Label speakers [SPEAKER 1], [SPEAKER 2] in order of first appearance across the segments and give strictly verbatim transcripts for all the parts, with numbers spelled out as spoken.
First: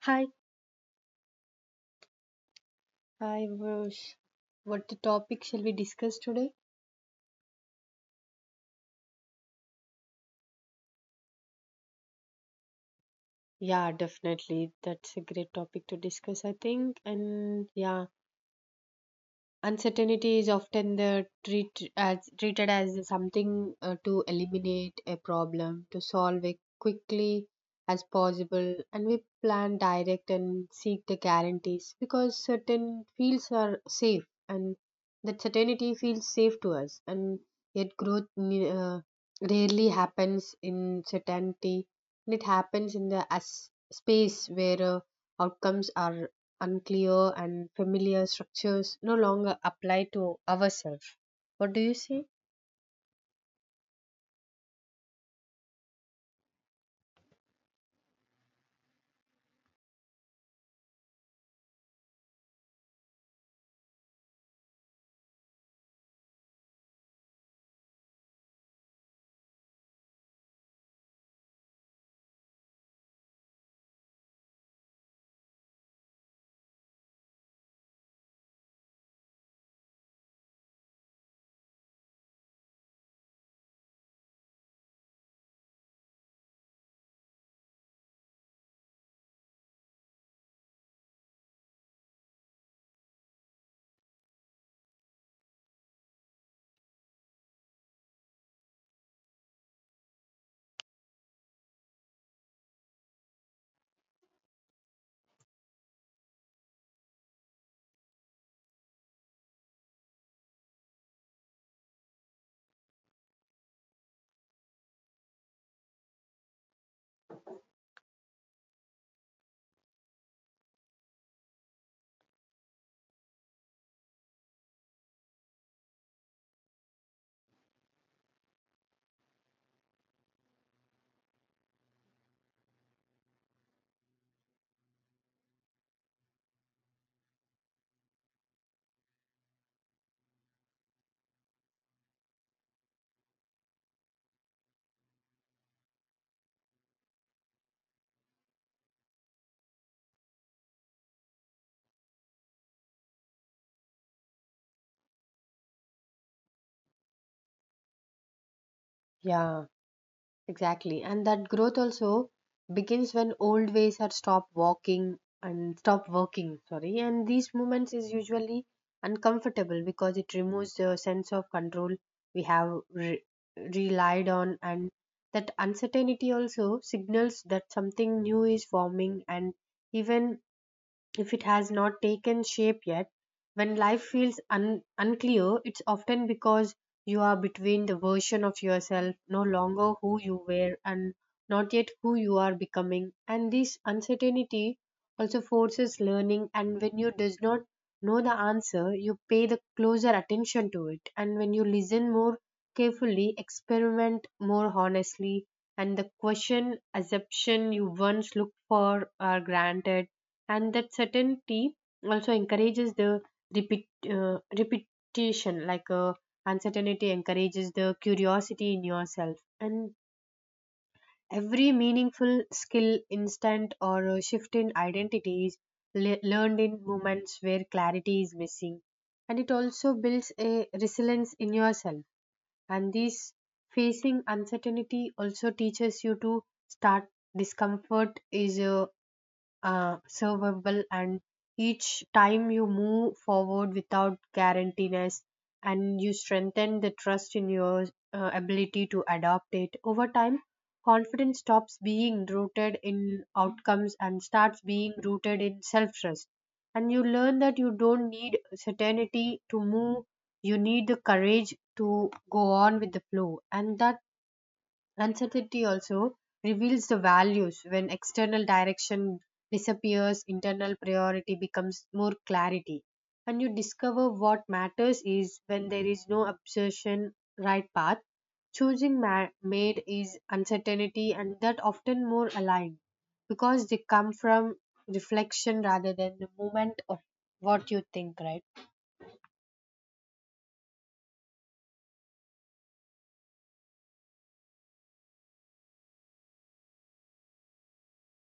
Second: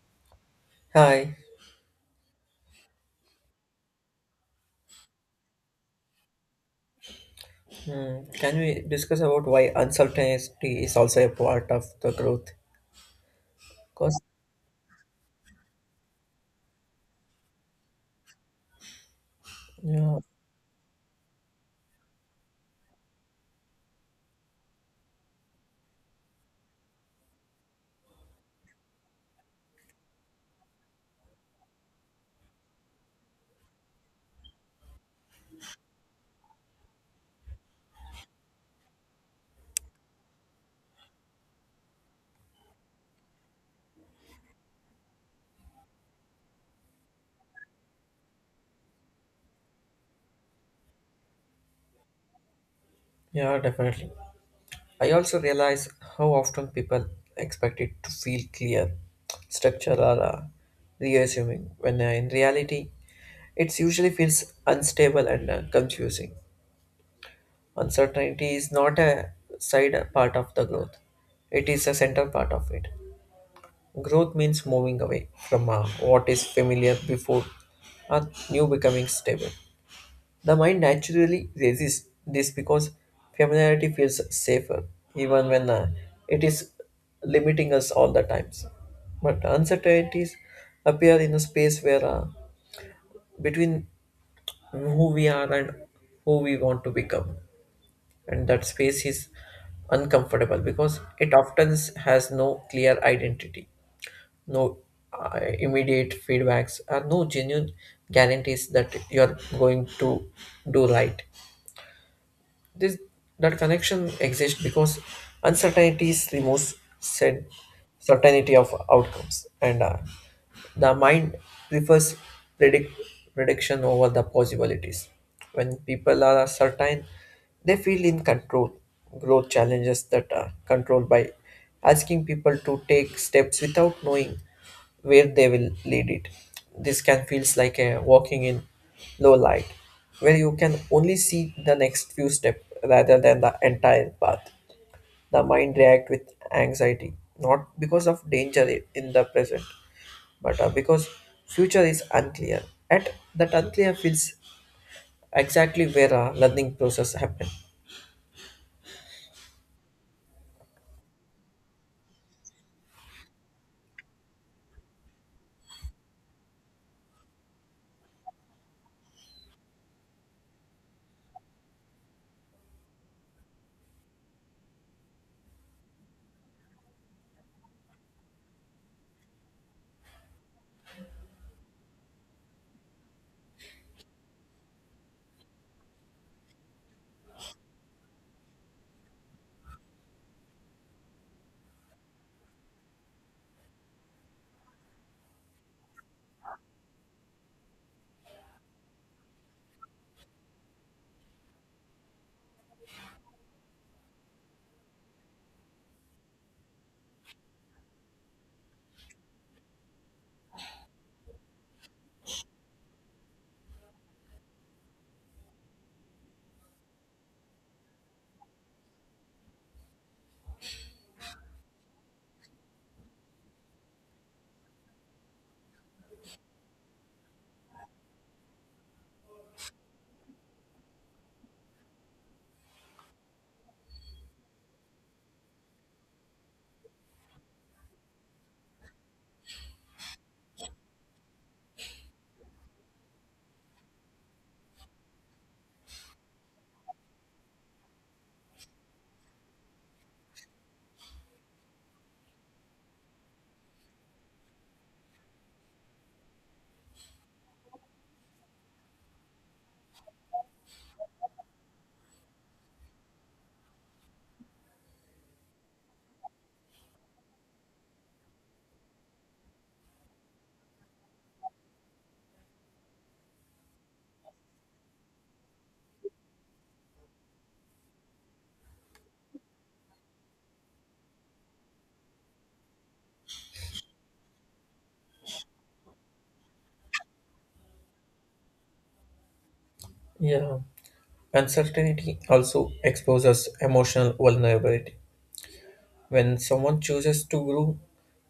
[SPEAKER 1] Hi,
[SPEAKER 2] Hi.
[SPEAKER 1] I Virush. What the topic shall we discuss today?
[SPEAKER 2] Hmm. Can we discuss about why uncertainty is also a part of the growth?
[SPEAKER 1] Yeah,
[SPEAKER 2] Because
[SPEAKER 1] definitely. That's a great topic to discuss, I think. And yeah,
[SPEAKER 2] yeah,
[SPEAKER 1] uncertainty is often the treat as, treated as something uh, to eliminate a problem, to solve it quickly as possible, and we plan, direct, and seek the guarantees because certain fields are safe, and that certainty feels safe to us. And yet, growth ne- uh, rarely happens in certainty, and it happens in the as- space where uh, outcomes are unclear and familiar structures no longer apply to ourselves. What do you say?
[SPEAKER 2] yeah, definitely. I also realize how often people expect it to feel clear, structured, or uh, reassuming, when uh, in reality, it usually feels unstable and uh, confusing. Uncertainty is not a side part of the growth; it is a central part of it. Growth means moving away from uh, what is familiar before a new becoming stable. The mind naturally resists this because familiarity feels safer, even when uh, it is limiting us all the times. But uncertainties appear in a space where uh, between who we are and who we want to become, and that space is uncomfortable because it often has no clear identity no uh, immediate feedbacks, and no genuine guarantees that you're going to do right. This that connection exists because uncertainties removes said certainty of outcomes, and uh, the mind prefers predict, prediction over the possibilities. When people are certain, they feel in control. Growth challenges that are controlled by asking people to take steps without knowing where they will lead it. This can feels like a walking in low light, where you can only see the next few steps rather than the entire path. The mind reacts with anxiety, not because of danger in the present, but uh, because future is unclear and that unclear feels exactly where our learning process happen.
[SPEAKER 1] Yeah, exactly. And that growth also begins when old ways are stopped walking and stop working, sorry. And these moments is usually uncomfortable because it removes the sense of control we have re- relied on, and that uncertainty also signals that something new is forming and even if it has not taken shape yet. When life feels un- unclear, it's often because you are between the version of yourself, no longer who you were, and not yet who you are becoming. And this uncertainty also forces learning. And when you does not know the answer, you pay the closer attention to it. And when you listen more carefully, experiment more honestly, and the question assumption you once looked for are granted and that certainty also encourages the repeat uh, repetition like uh, uncertainty encourages the curiosity in yourself, and every meaningful skill instant or uh, shift in identity is le- learned in moments where clarity is missing, and it also builds a resilience in yourself, and this facing uncertainty also teaches you to start discomfort is uh, uh, survivable, and each time you move forward without guarantees and you strengthen the trust in your uh, ability to adopt it over time, confidence stops being rooted in outcomes and starts being rooted in self trust, and you learn that you don't need certainty to move, you need the courage to go on with the flow, and that uncertainty also reveals the values. When external direction disappears, internal priority becomes more clarity. And you discover what matters is when there is no obsession, right path. Choosing ma- made is uncertainty, and that often more aligned because they come from reflection rather than the moment of what you think, right?
[SPEAKER 2] Yeah, uncertainty also exposes emotional vulnerability when someone chooses to grow.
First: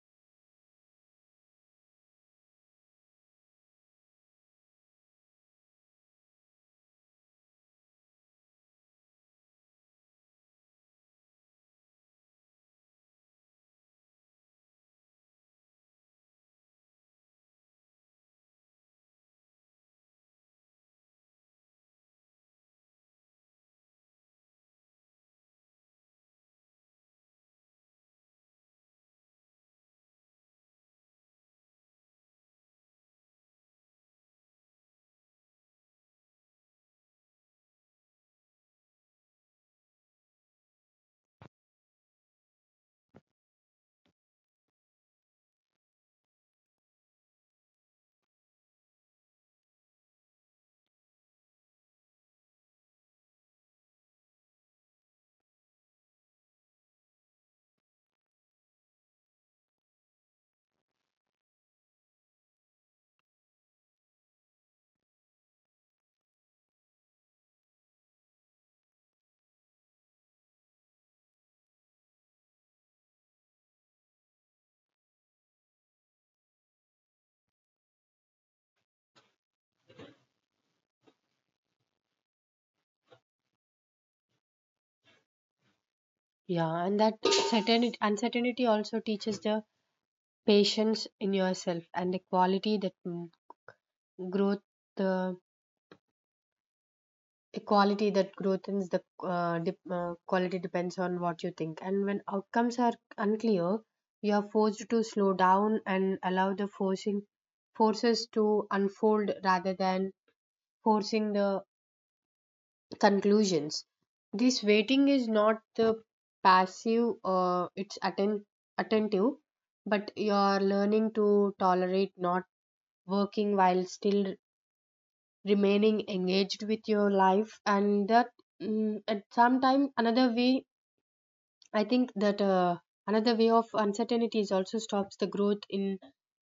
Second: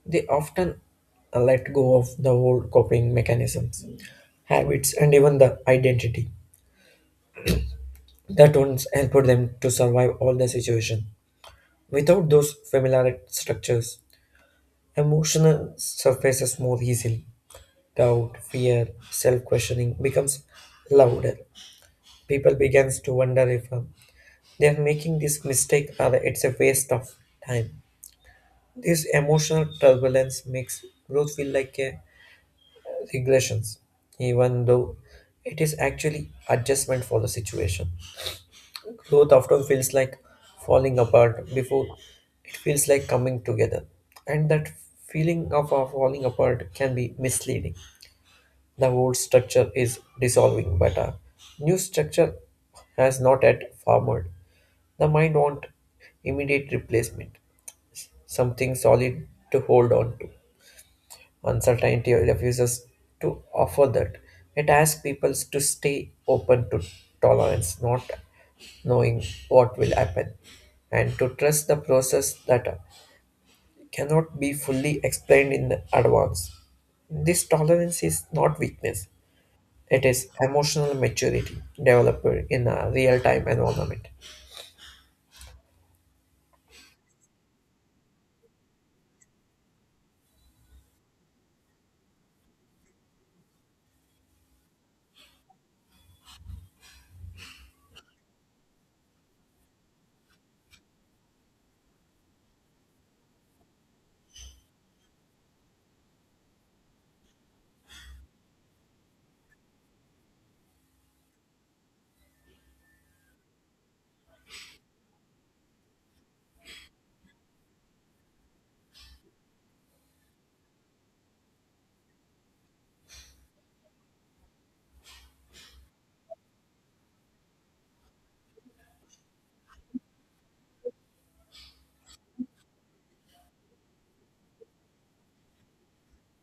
[SPEAKER 2] They often uh, let go of the old coping mechanisms, habits, and even the identity that once helped them to survive all the situation. Without those familiar structures, emotional surfaces more easily. Doubt, fear, self-questioning becomes louder. People begins to wonder if um, they are making this mistake or it's a waste of time. This emotional turbulence makes growth feel like a regressions, even though it is actually adjustment for the situation. Growth often feels like falling apart before it feels like coming together, and that feeling of, of falling apart can be misleading. The old structure is dissolving, but a new structure has not yet formed. The mind wants immediate replacement, something solid to hold on to. Uncertainty refuses to offer that. It asks people to stay open to tolerance, not knowing what will happen, and to trust the process that cannot be fully explained in advance. This tolerance is not weakness, it is emotional maturity developed in a real time environment.
[SPEAKER 1] Yeah, and that certainty, uncertainty also teaches the patience in yourself and a quality that mm, growth the a quality that growth is the uh, dep uh, quality depends on what you think, and when outcomes are unclear you are forced to slow down and allow the forcing forces to unfold rather than forcing the conclusions. This waiting is not the passive, uh, it's atten- attentive, but you are learning to tolerate not working while still remaining engaged with your life, and that mm, at some time another way, I think that uh, another way of uncertainty is also stops the growth in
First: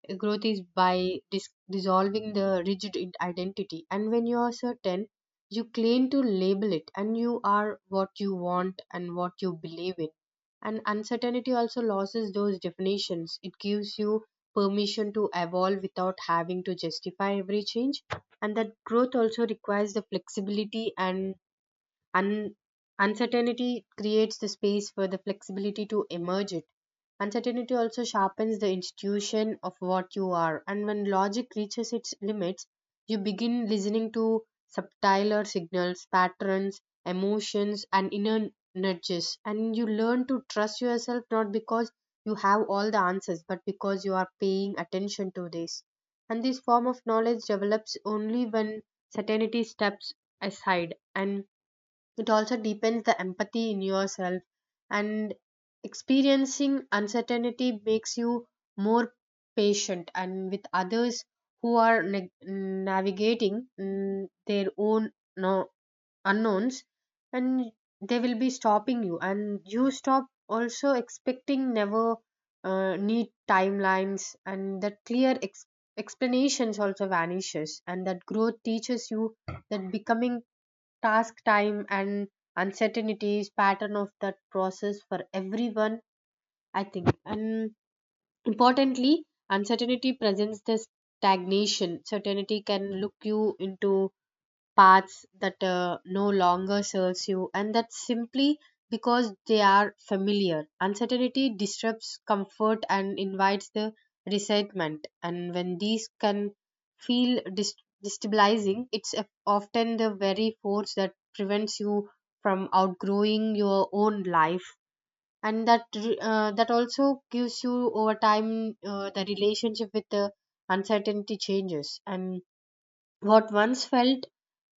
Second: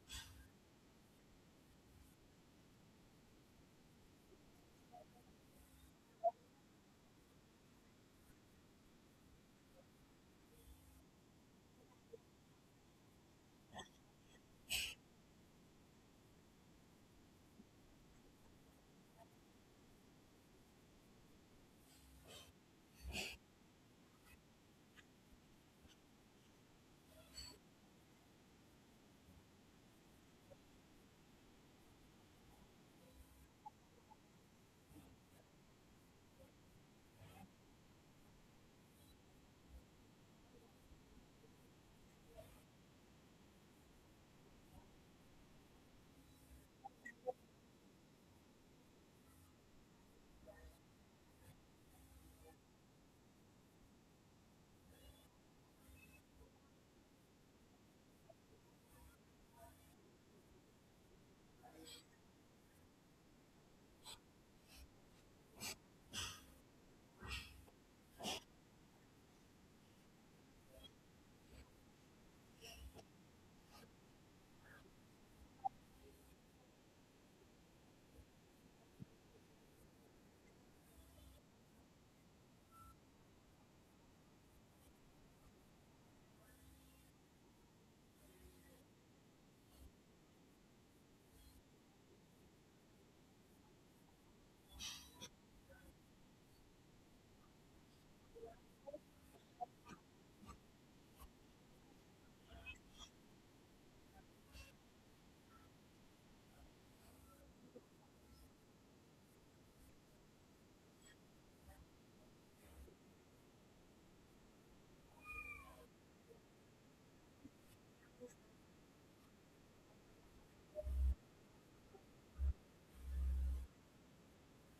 [SPEAKER 1] uh, growth is by dis- dissolving the rigid in- identity. And when you are certain, you claim to label it, and you are what you want and what you believe in. And uncertainty also loses those definitions. It gives you permission to evolve without having to justify every change. And that growth also requires the flexibility and Un- uncertainty creates the space for the flexibility to emerge it. Uncertainty also sharpens the institution of what you are, and when logic reaches its limits, you begin listening to subtler signals, patterns, emotions, and inner nudges, and you learn to trust yourself not because you have all the answers, but because you are paying attention to this. And this form of knowledge develops only when certainty steps aside, and it also deepens the empathy in yourself, and experiencing uncertainty makes you more patient and with others who are na- navigating mm, their own, no, unknowns, and they will be stopping you and you stop also expecting never uh, need timelines, and that clear ex- explanations also vanishes, and that growth teaches you that becoming task time and uncertainties pattern of that process for everyone, I think. And importantly, uncertainty presents this stagnation certainty can look you into paths that uh, no longer serves you, and that's simply because they are familiar. Uncertainty disrupts comfort and invites the resentment, and when these can feel dis- destabilizing, it's a- often the very force that prevents you from outgrowing your own life, and that re- uh, that also gives you over time uh, the relationship with the uncertainty changes, and what once felt,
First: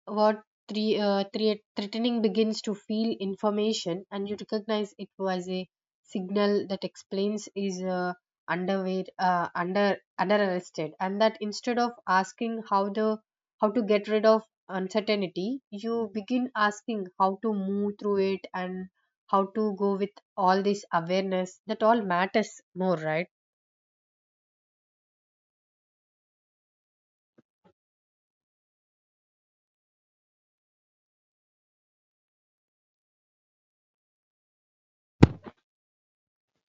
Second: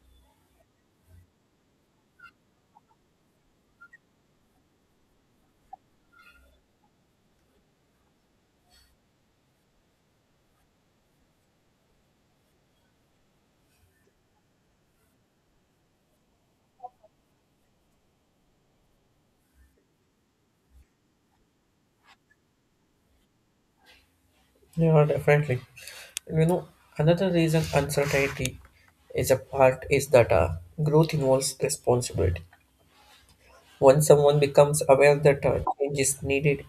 [SPEAKER 1] what, three, uh, thre- threatening begins to feel information, and you recognize it was a signal that explains is uh, underway, uh, under under arrested, and that instead of asking how the how to get rid of uncertainty, you begin asking how to move through it and how to go with all this awareness that all matters more, right?
[SPEAKER 2] Yeah, definitely. You know, another reason uncertainty is a part is that uh, growth involves responsibility. Once someone becomes aware that uh, change is needed,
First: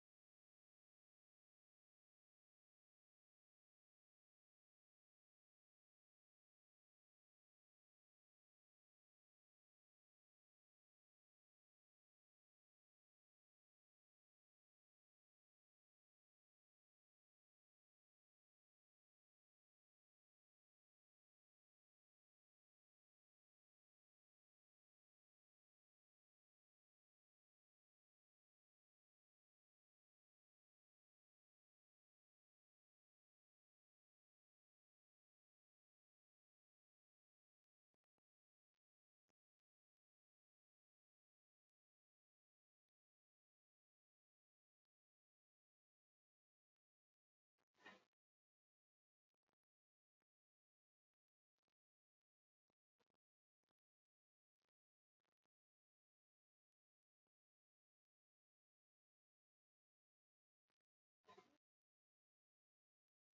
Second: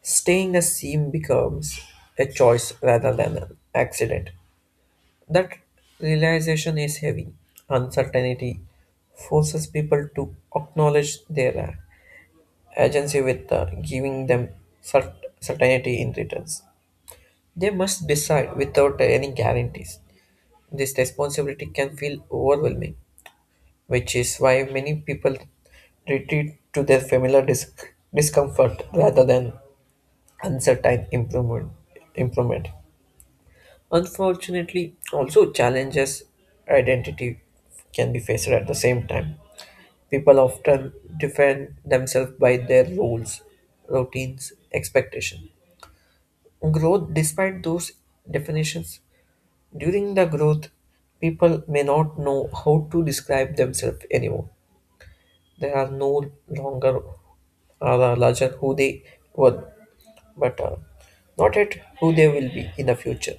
[SPEAKER 2] staying the same becomes a choice rather than an accident. That realization is heavy. Uncertainty forces people to acknowledge their uh, agency with uh, giving them cert- certainty in returns. They must decide without any guarantees. This responsibility can feel overwhelming, which is why many people retreat to their familiar dis- discomfort rather than uncertain improvement. Improvement. Unfortunately, also challenges identity can be faced at the same time. People often defend themselves by their roles, routines, expectations. Growth, despite those definitions, during the growth, people may not know how to describe themselves anymore. They are no longer uh, larger who they were, but uh, not yet who they will be in the future.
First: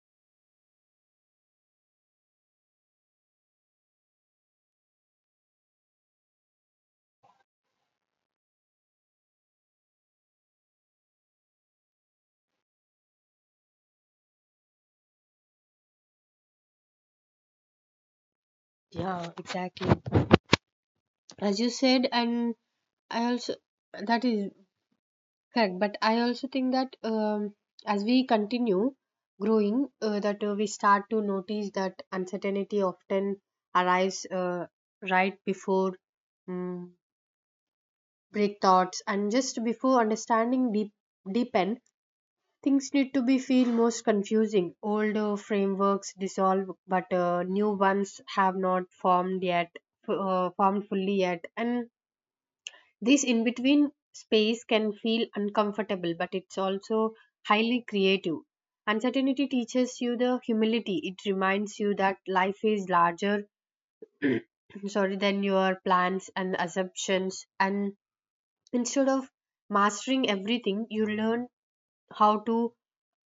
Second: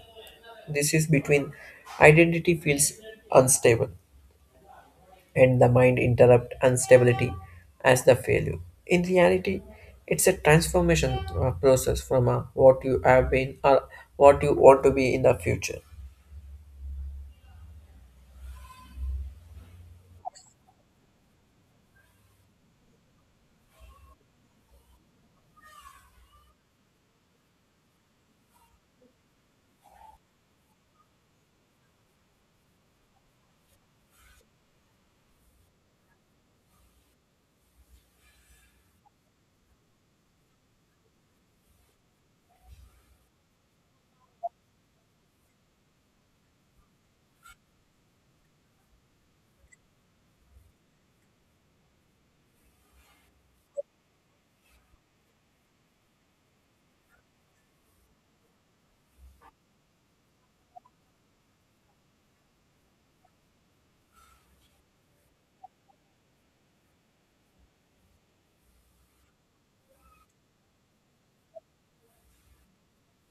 [SPEAKER 2] This is between identity feels unstable and the mind interrupt instability as the failure. In reality, it's a transformation uh, process from uh, what you have been or what you want to be in the future.
[SPEAKER 1] Yeah, exactly. As you said, and I also, that is correct, but I also think that um, as we continue growing, uh, that uh, we start to notice that uncertainty often arrives uh, right before um, break thoughts and just before understanding deep deepen. Things need to be feel most confusing. Older frameworks dissolve, but uh, new ones have not formed yet, f- uh, formed fully yet, and this in between space can feel uncomfortable, but it's also highly creative. Uncertainty teaches you the humility. It reminds you that life is larger, sorry, than your plans and assumptions. And instead of mastering everything, you learn how to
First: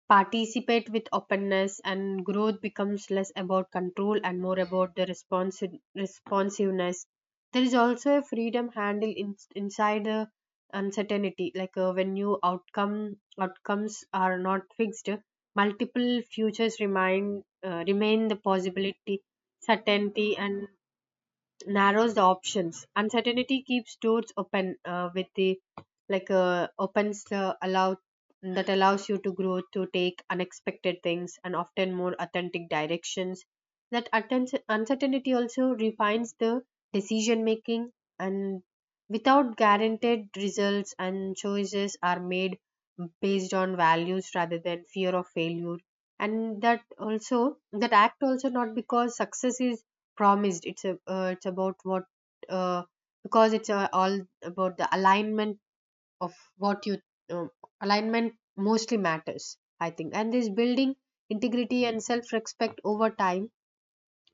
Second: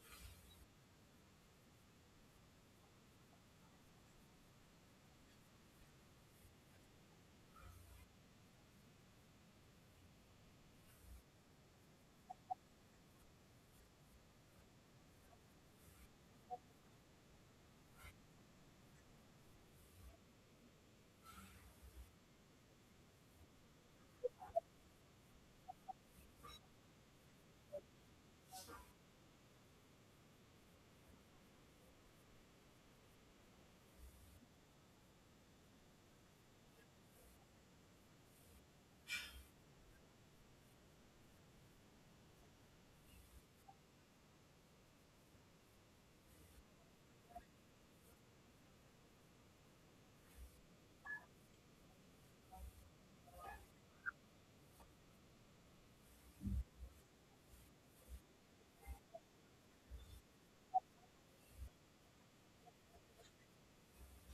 [SPEAKER 1] participate with openness, and growth becomes less about control and more about the responsi- responsiveness. There is also a freedom handle in- inside the uncertainty, like uh, when new outcome outcomes are not fixed, multiple futures remain, uh, remain the possibility. Certainty and narrows the options. Uncertainty keeps doors open, uh, with the, like uh, opens the allow that allows you to grow to take unexpected things and often more authentic directions. That atten- uncertainty also refines the decision making, and without guaranteed results and choices are made based on values rather than fear of failure, and that also that act also not because success is promised, it's a, uh, it's about what uh, because it's uh, all about the alignment of what you, um, alignment mostly matters, I think, and this building integrity and self respect over time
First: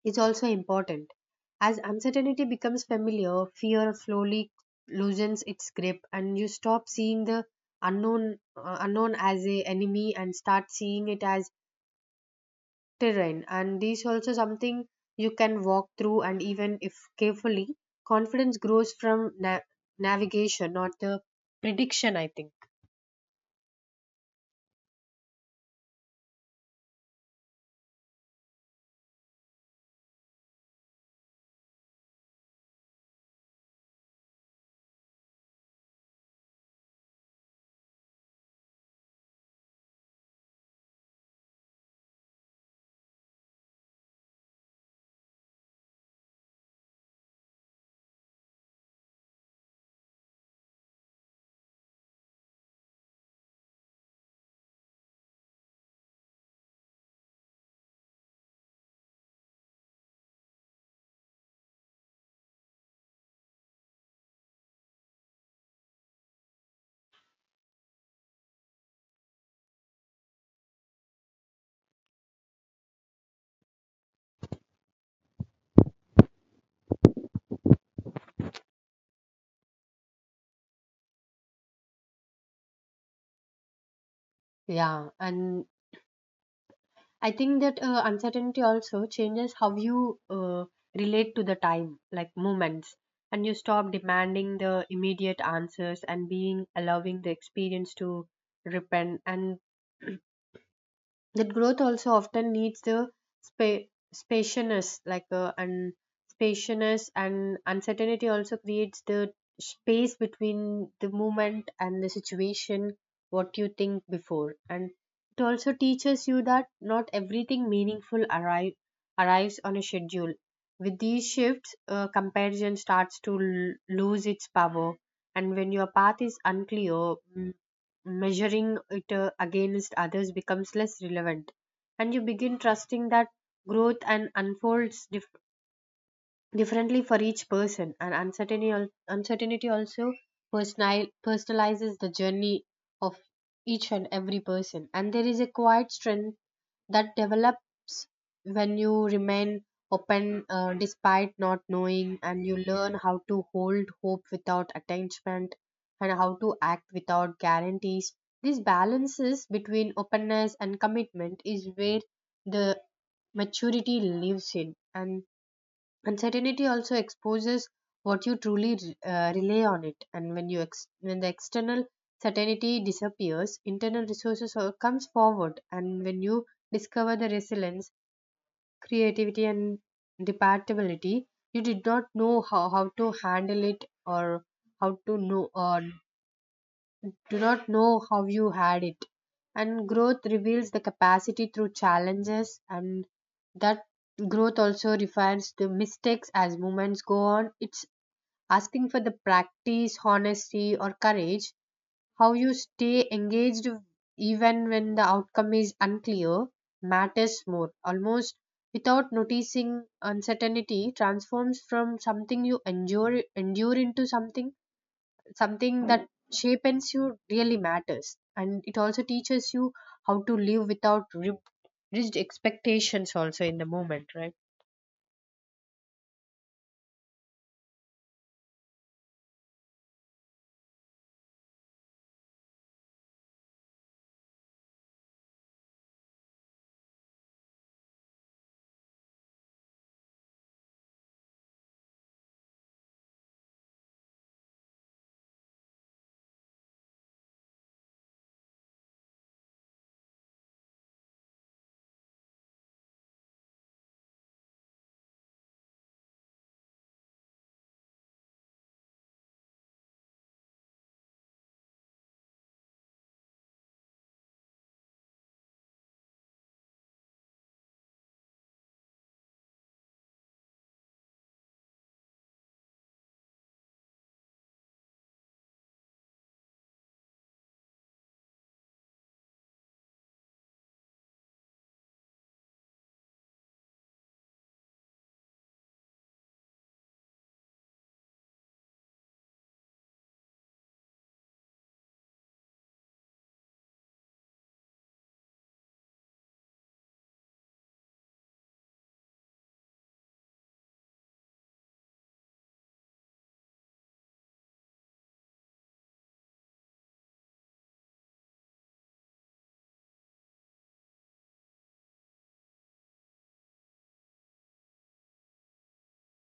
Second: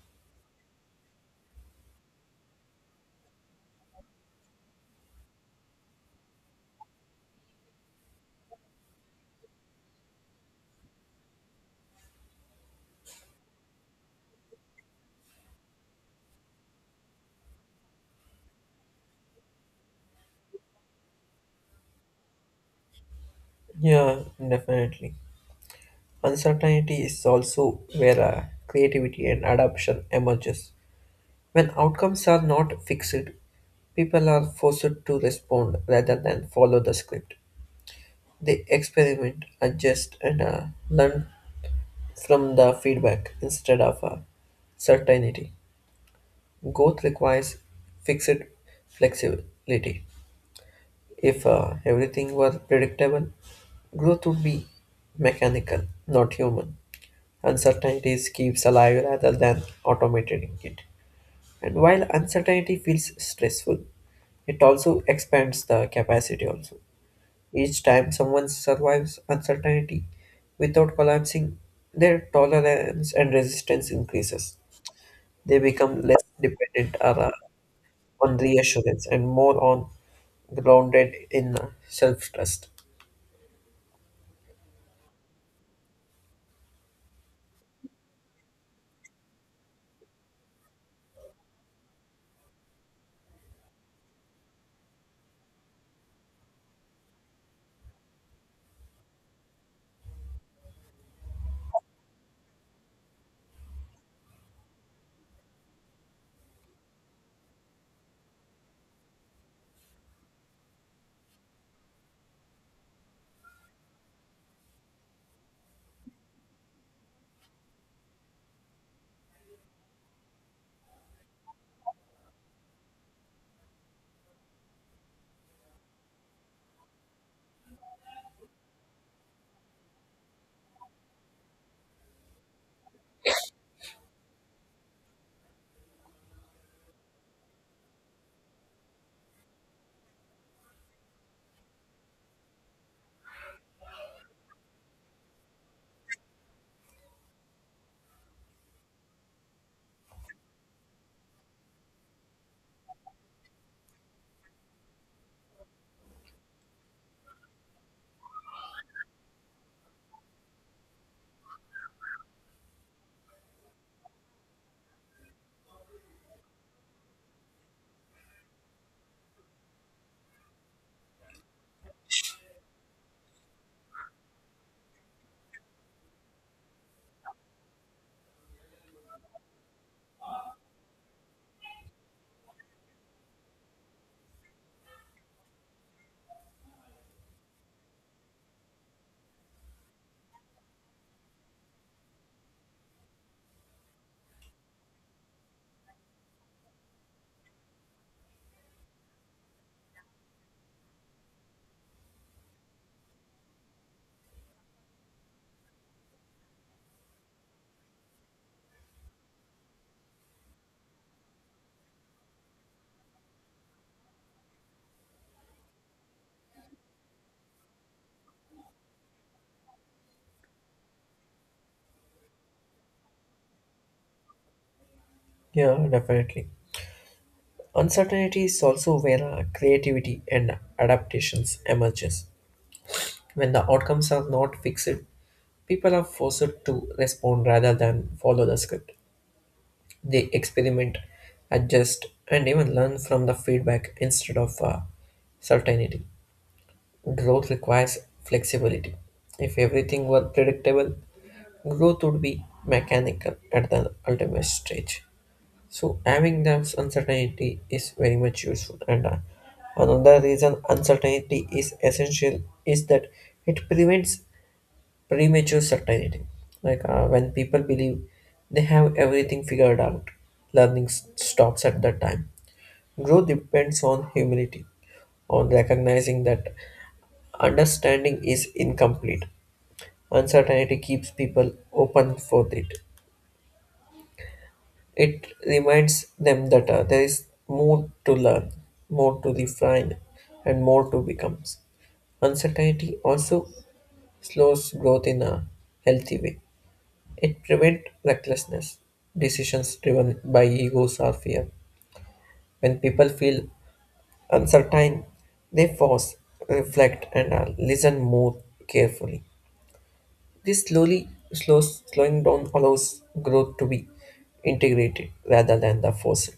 [SPEAKER 1] is also important. As uncertainty becomes familiar, fear slowly loosens its grip, and you stop seeing the unknown uh, unknown as a enemy and start seeing it as terrain, and these also something you can walk through, and even if carefully, confidence grows from na- navigation, not the prediction, I think.
[SPEAKER 2] Yeah, definitely. Uncertainty is also where uh, creativity and adaptation emerges. When outcomes are not fixed, people are forced to respond rather than follow the script. They experiment, adjust, and uh, learn from the feedback instead of uh, certainty. Growth requires fixed flexibility. If uh, everything were predictable, growth would be mechanical, not human. Uncertainties keeps alive rather than automating it. And while uncertainty feels stressful, it also expands the capacity also. Each time someone survives uncertainty without collapsing, their tolerance and resistance increases. They become less dependent on uh, on reassurance and more on grounded in self trust.
[SPEAKER 1] Yeah, and I think that uh, uncertainty also changes how you uh, relate to the time like moments, and you stop demanding the immediate answers and being allowing the experience to repent, and that growth also often needs the spa- spaciousness, like uh, and spaciousness and uncertainty also creates the space between the moment and the situation what you think before, and it also teaches you that not everything meaningful arrive, arrives on a schedule. With these shifts, uh, comparison starts to l- lose its power, and when your path is unclear, mm, measuring it uh, against others becomes less relevant, and you begin trusting that growth and unfolds dif- differently for each person, and uncertainty, al- uncertainty also personal, personalizes the journey of each and every person. And there is a quiet strength that develops when you remain open, uh, despite not knowing, and you learn how to hold hope without attachment and how to act without guarantees. These balances between openness and commitment is where the maturity lives in, and uncertainty also exposes what you truly uh, rely on it, and when you ex- when the external certainty disappears, internal resources uh, comes forward, and when you discover the resilience, creativity, and adaptability, you did not know how, how to handle it, or how to know, or do not know how you had it. And growth reveals the capacity through challenges, and that growth also refers to mistakes as moments go on. It's asking for the practice, honesty, or courage. How you stay engaged even when the outcome is unclear matters more. Almost without noticing, uncertainty transforms from something you endure endure into something something that shapes you really matters, and it also teaches you how to live without ri- rigid expectations also in the moment, right?
[SPEAKER 2] Yeah, definitely. Uncertainty is also where uh, creativity and adaptations emerges. When the outcomes are not fixed, people are forced to respond rather than follow the script. They experiment, adjust, and even learn from the feedback instead of uh, certainty. Growth requires flexibility. If everything were predictable, growth would be mechanical at the ultimate stage. So, having this uncertainty is very much useful. And uh, another reason uncertainty is essential is that it prevents premature certainty. Like uh, when people believe they have everything figured out, learning s- stops at that time. Growth depends on humility, on recognizing that understanding is incomplete. Uncertainty keeps people open for it. It reminds them that uh, there is more to learn, more to refine, and more to become. Uncertainty also slows growth in a healthy way. It prevents recklessness, decisions driven by egos or fear. When people feel uncertain, they pause, reflect, and uh, listen more carefully. This slowly slows slowing down allows growth to be integrated rather than the forced.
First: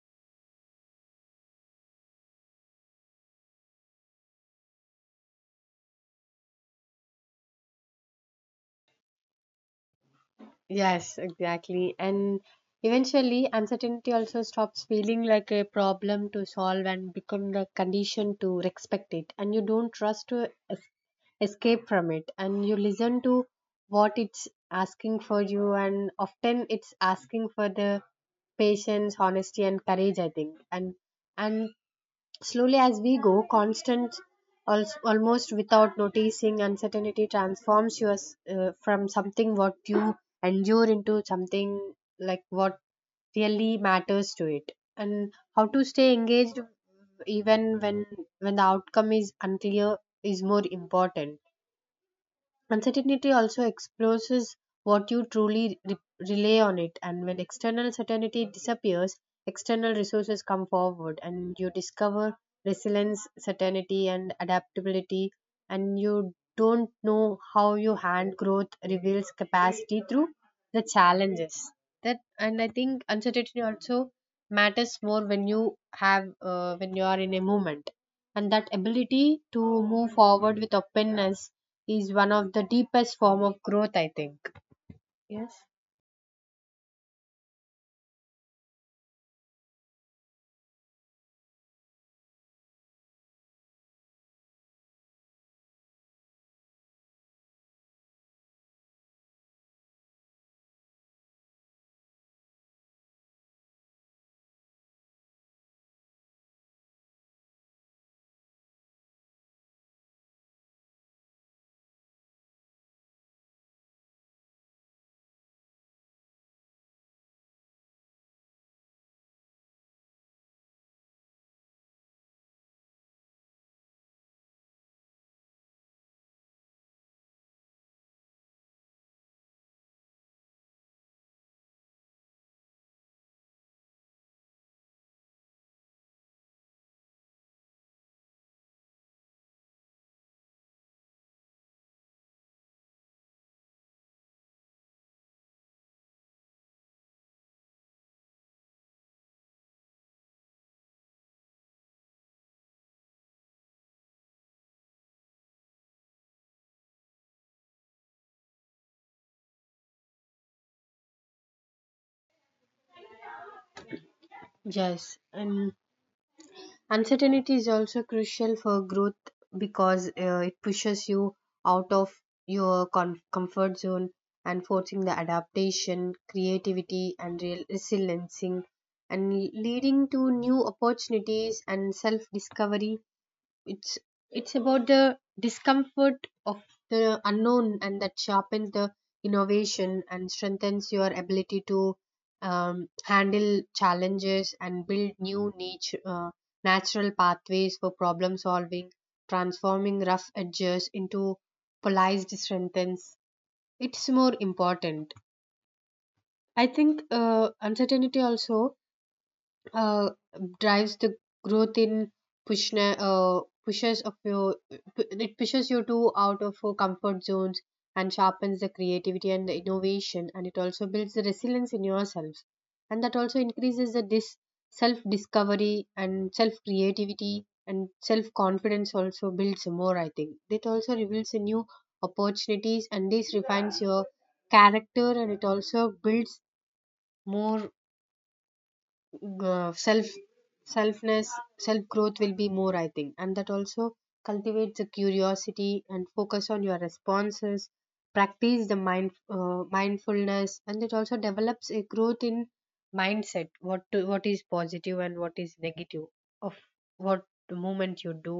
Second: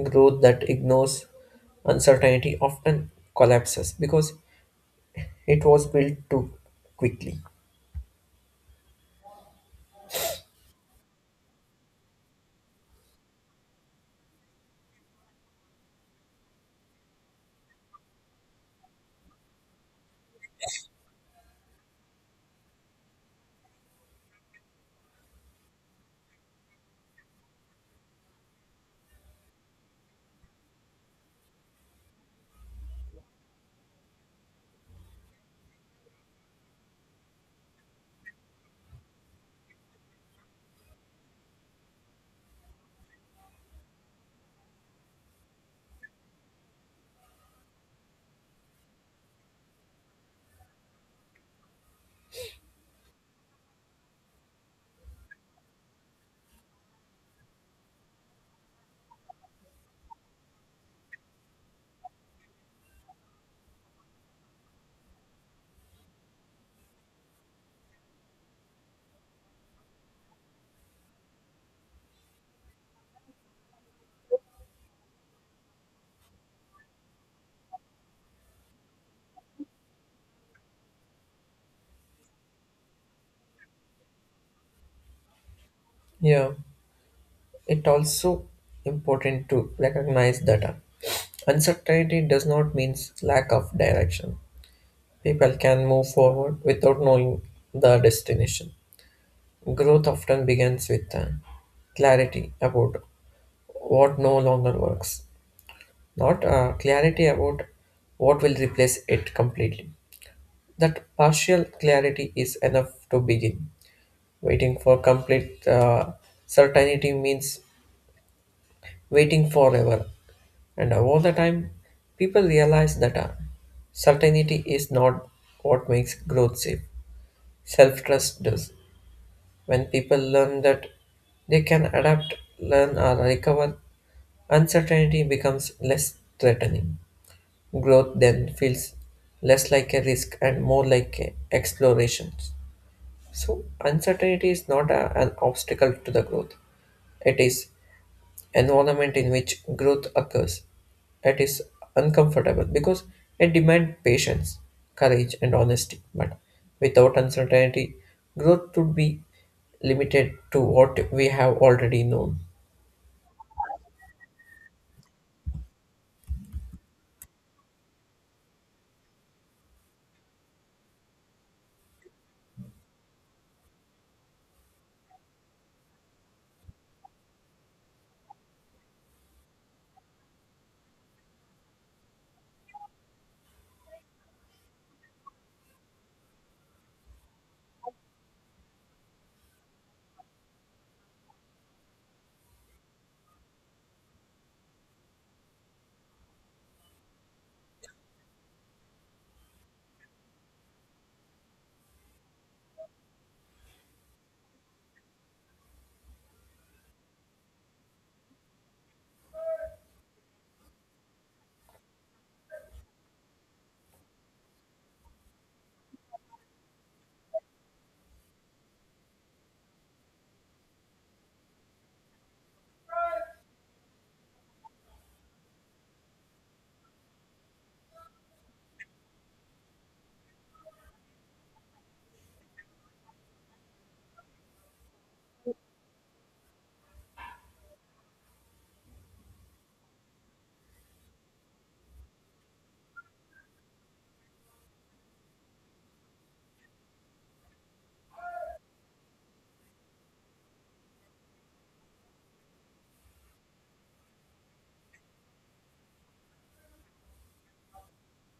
[SPEAKER 2] Growth that ignores uncertainty often collapses because it was built too quickly.
[SPEAKER 1] Yes, exactly. And eventually, uncertainty also stops feeling like a problem to solve and become the condition to respect it. And you don't trust to es- escape from it. And you listen to what it's asking for you. And often it's asking for the patience, honesty, and courage, I think. And and slowly as we go, constant, al- almost without noticing, uncertainty transforms you as, uh, from something what you endure into something like what really matters to it, and how to stay engaged even when when the outcome is unclear is more important. Uncertainty also exposes what you truly re- rely on it, and when external certainty disappears, external resources come forward, and you discover resilience, certainty, and adaptability, and you don't know how your hand growth reveals capacity through the challenges. That and I think uncertainty also matters more when you have uh, when you are in a movement and that ability to move forward with openness is one of the deepest form of growth, I think. Yes.
[SPEAKER 2] Yeah. It also important to recognize that uh, uncertainty does not mean lack of direction. People can move forward without knowing the destination. Growth often begins with uh, clarity about what no longer works, not uh, clarity about what will replace it completely. That partial clarity is enough to begin. Waiting for complete uh, certainty means waiting forever. And all the time, people realize that uh, certainty is not what makes growth safe. Self trust does. When people learn that they can adapt, learn, or recover, uncertainty becomes less threatening. Growth then feels less like a risk and more like a exploration. So, uncertainty is not a- an obstacle to the growth, it is environment in which growth occurs. It is uncomfortable because it demands patience, courage, and honesty. But without uncertainty, growth would be limited to what we have already known.
[SPEAKER 1] Yes, and uncertainty is also crucial for growth because uh, it pushes you out of your com- comfort zone and forcing the adaptation, creativity, and real resiliency, and leading to new opportunities and self discovery. It's it's about the discomfort of the unknown, and that sharpens the innovation and strengthens your ability to um, handle challenges and build new niche, uh, natural pathways for problem solving, transforming rough edges into polished strengthens. It's more important, I think. Uh, uncertainty also uh, drives the growth in pushna, uh, pushes of your, it pushes you to out of your comfort zones, and sharpens the creativity and the innovation, and it also builds the resilience in yourself. And that also increases the dis- self discovery and self creativity, and self confidence also builds more, I think. It also reveals a new opportunities, and this refines your character, and it also builds more uh, self selfness self growth will be more, I think. And that also cultivates the curiosity and focus on your responses, practice the mind uh, mindfulness, and it also develops a growth in mindset, what to, what is positive and what is negative of what the moment you do,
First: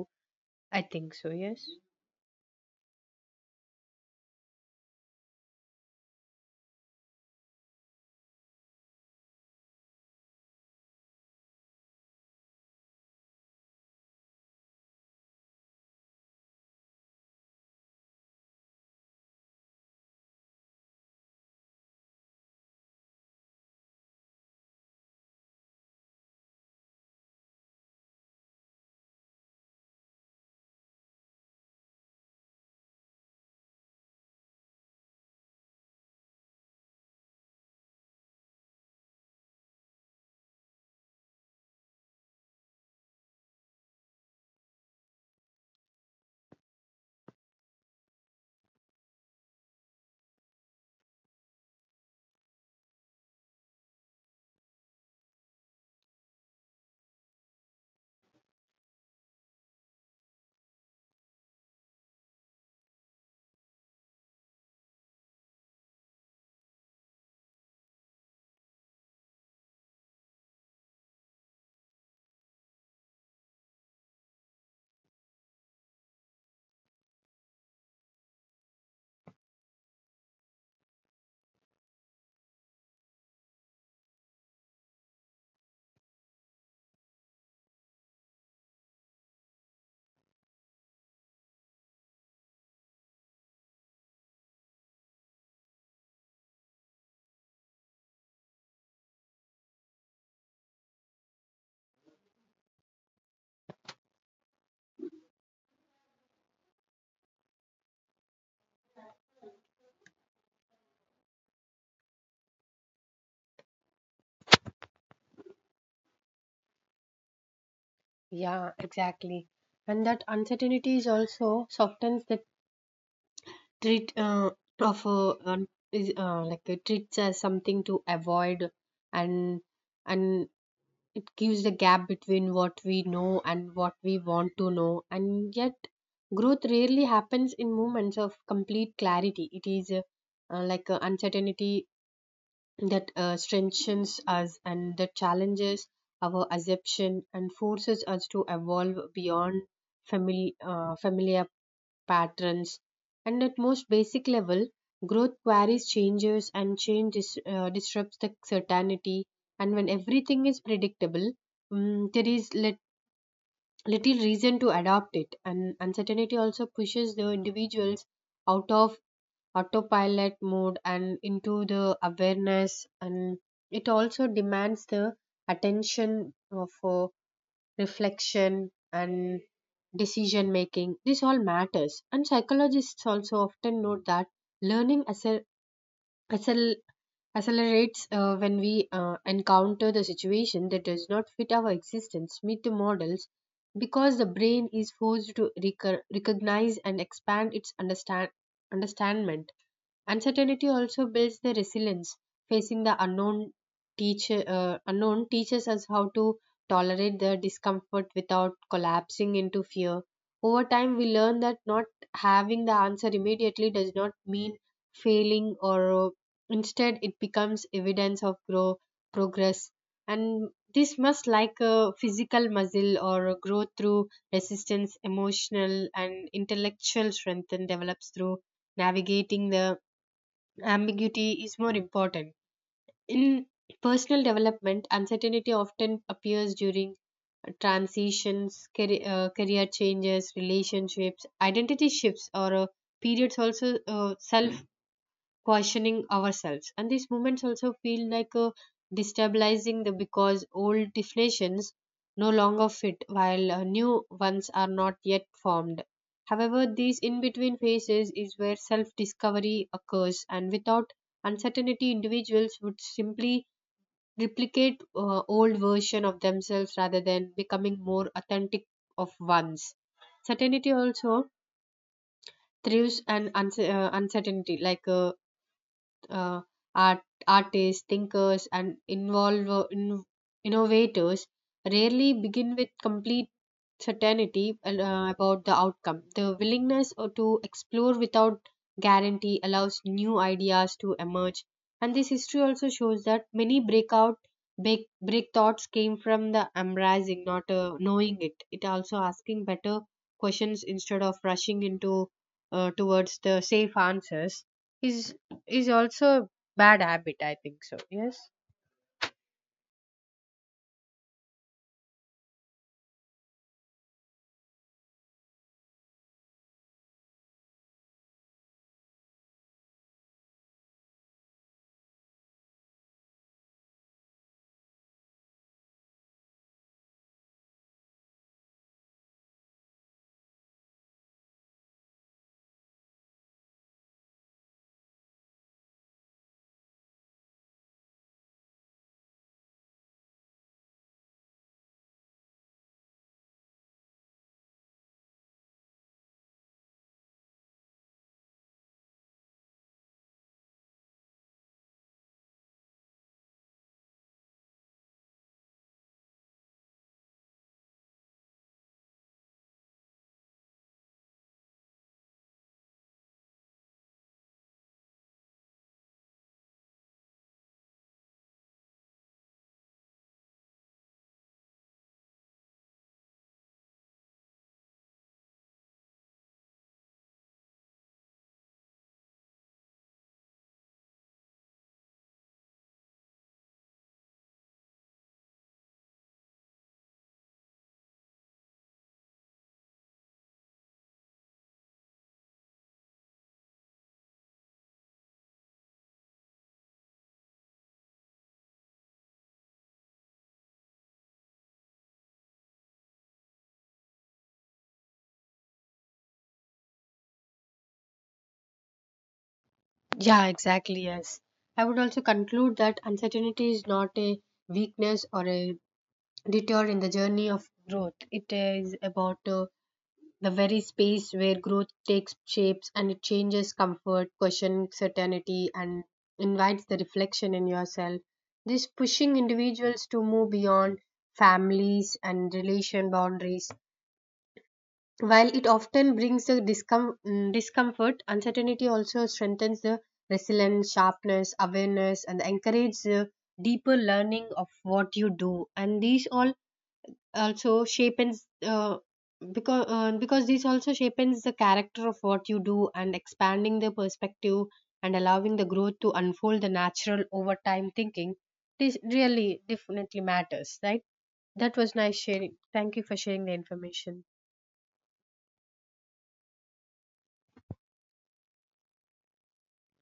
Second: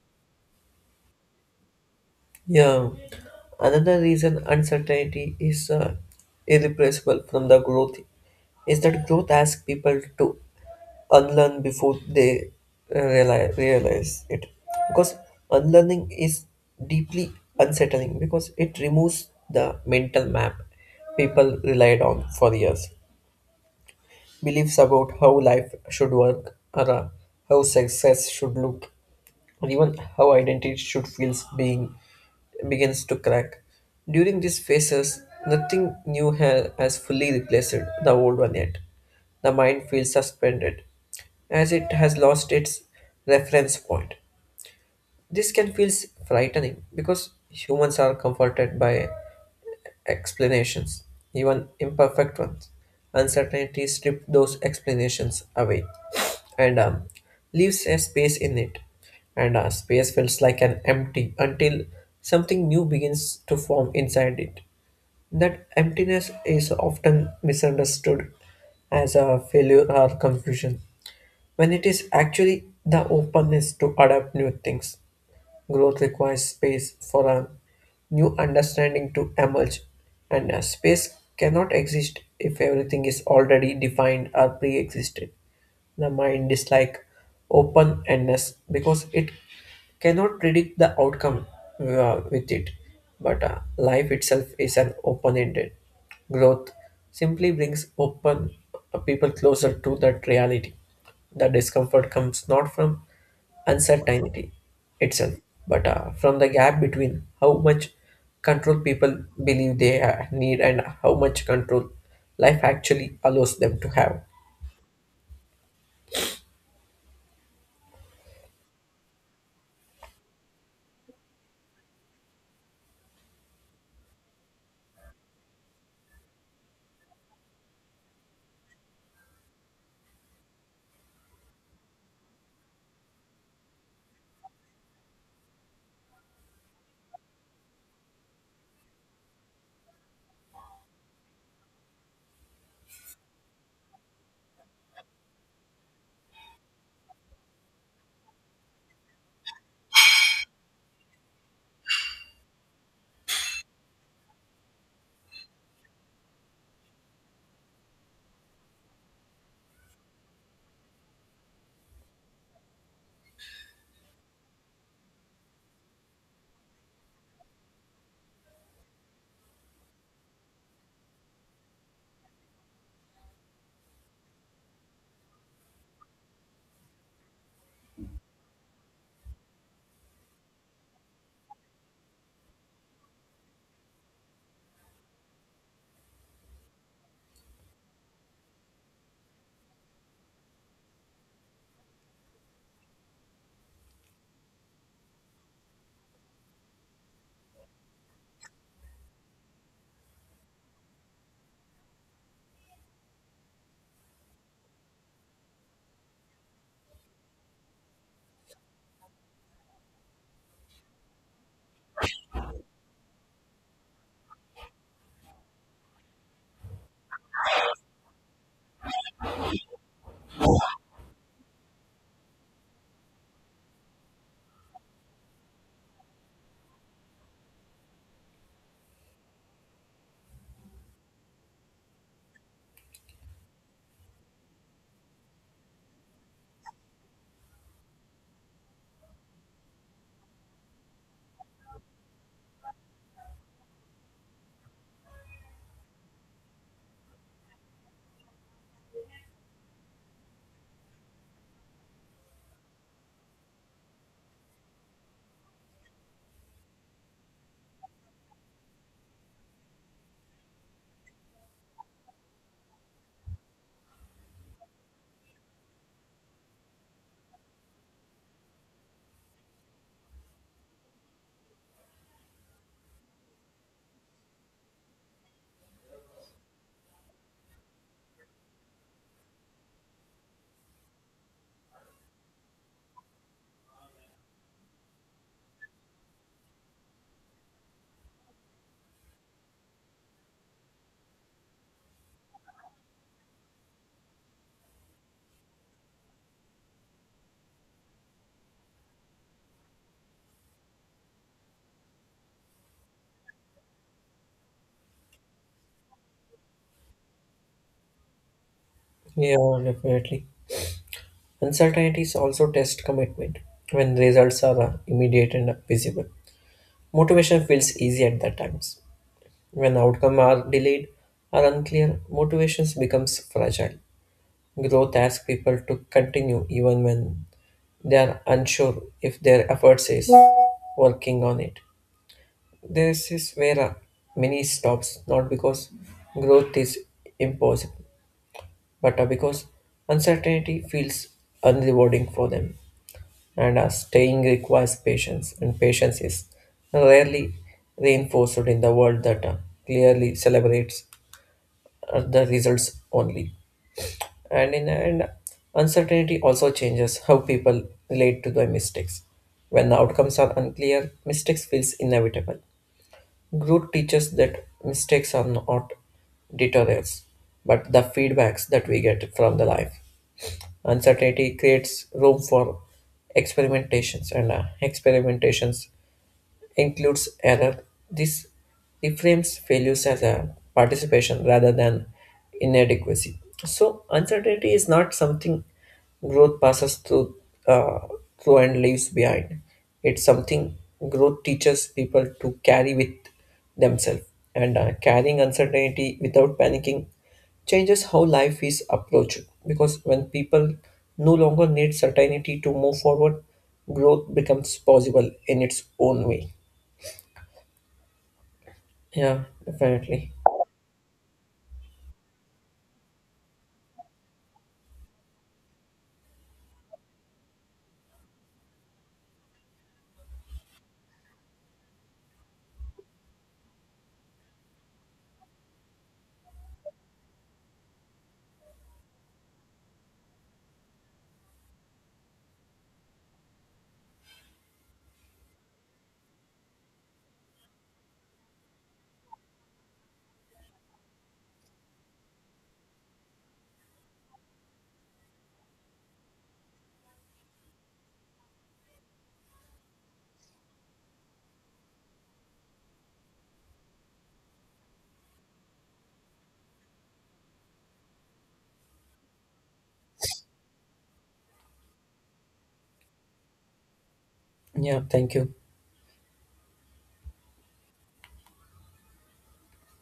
[SPEAKER 1] I think so. Yes.
[SPEAKER 2] Yeah, another reason uncertainty is uh, irreplaceable from the growth is that growth asks people to unlearn before they realize, realize it. Because unlearning is deeply unsettling because it removes the mental map people relied on for years. Beliefs about how life should work or uh, how success should look and even how identity should feels being begins to crack. During these phases, nothing new ha- has fully replaced the old one yet. The mind feels suspended, as it has lost its reference point. This can feel frightening because humans are comforted by explanations, even imperfect ones. Uncertainty strips those explanations away and um, leaves a space in it. And uh, space feels like an empty until something new begins to form inside it. That emptiness is often misunderstood as a failure or confusion, when it is actually the openness to adapt new things. Growth requires space for a new understanding to emerge, and a space cannot exist if everything is already defined or pre existed. The mind is like open endness because it cannot predict the outcome uh, with it, but uh, life itself is an open ended. Growth simply brings open uh, people closer to that reality. The discomfort comes not from uncertainty itself, but uh, from the gap between how much control people believe they uh, need and how much control life actually allows them to have.
[SPEAKER 1] Yeah, exactly. And that uncertainty is also softens the treat uh, of uh, um, is uh, like it treats as something to avoid. And and it gives the gap between what we know and what we want to know. And yet growth rarely happens in moments of complete clarity. It is uh, uh, like, uh, uncertainty that uh, strengthens us and that challenges our assumption and forces us to evolve beyond family, uh, familiar patterns. And at most basic level, growth queries changes, and change dis- uh, disrupts the certainty. And when everything is predictable, mm there is lit- little reason to adopt it. And uncertainty also pushes the individuals out of autopilot mode and into the awareness. And it also demands the attention of uh, reflection and decision making. This all matters, and psychologists also often note that learning accel- accel- accelerates uh, when we uh, encounter the situation that does not fit our existence meet the models, because the brain is forced to recur- recognize and expand its understand understandment. Uncertainty also builds the resilience. Facing the unknown teacher uh, unknown teaches us how to tolerate the discomfort without collapsing into fear. Over time, we learn that not having the answer immediately does not mean failing, or, uh, instead it becomes evidence of grow progress. And this must like a physical muscle or growth through resistance, emotional and intellectual strength, and develops through navigating the ambiguity is more important. In personal development, uncertainty often appears during transitions, career, uh, career changes, relationships, identity shifts, or uh, periods also uh, self questioning ourselves. And these moments also feel like uh, destabilizing the, because old definitions no longer fit while uh, new ones are not yet formed. However, these in between phases is where self discovery occurs, and without uncertainty, individuals would simply replicate uh, old version of themselves rather than becoming more authentic of ones. Certainty also thrives and unce- uh, uncertainty, like, uh, uh, art, artists, thinkers, and involve, in, innovators rarely begin with complete certainty uh, about the outcome. The willingness or to explore without guarantee allows new ideas to emerge. And this history also shows that many breakout break, break thoughts came from the embracing, not uh, knowing it. It also asking better questions instead of rushing into uh, towards the safe answers. His is also a bad habit, I think so. Yes.
[SPEAKER 2] Yeah, definitely. Uncertainties also test commitment when results are uh, immediate and visible. Motivation feels easy at that times. When outcomes are delayed or unclear, motivations becomes fragile. Growth asks people to continue even when they are unsure if their efforts is working on it. This is where uh, many stops, not because growth is impossible, but uh, because uncertainty feels unrewarding for them. And uh, staying requires patience, and patience is rarely reinforced in the world that uh, clearly celebrates uh, the results only. And in the end, uncertainty also changes how people relate to their mistakes. When the outcomes are unclear, mistakes feels inevitable. Growth teaches that mistakes are not deterrents, but the feedbacks that we get from the life. Uncertainty creates room for experimentations, and uh, experimentations includes error, this reframes failures as a participation rather than inadequacy. So uncertainty is not something growth passes through uh, through and leaves behind. It's something growth teaches people to carry with themselves. And uh, carrying uncertainty without panicking changes how life is approached. Because when people no longer need certainty to move forward, growth becomes possible in its own way. Yeah, definitely.
[SPEAKER 1] Yeah, exactly. Yes. I would also conclude that uncertainty is not a weakness or a detour in the journey of growth. It is about uh, the very space where growth takes shapes, and it changes comfort, questions certainty, and invites the reflection in yourself. This pushing individuals to move beyond families and relation boundaries. While it often brings the discom- mm, discomfort, uncertainty also strengthens the resilience, sharpness, awareness, and encourages the deeper learning of what you do. And these all also shapens, uh, because uh, because these also shapens the character of what you do and expanding the perspective and allowing the growth to unfold the natural over time thinking. This really definitely matters, right? That was nice sharing. Thank you for sharing the information.
[SPEAKER 2] Yeah, thank you.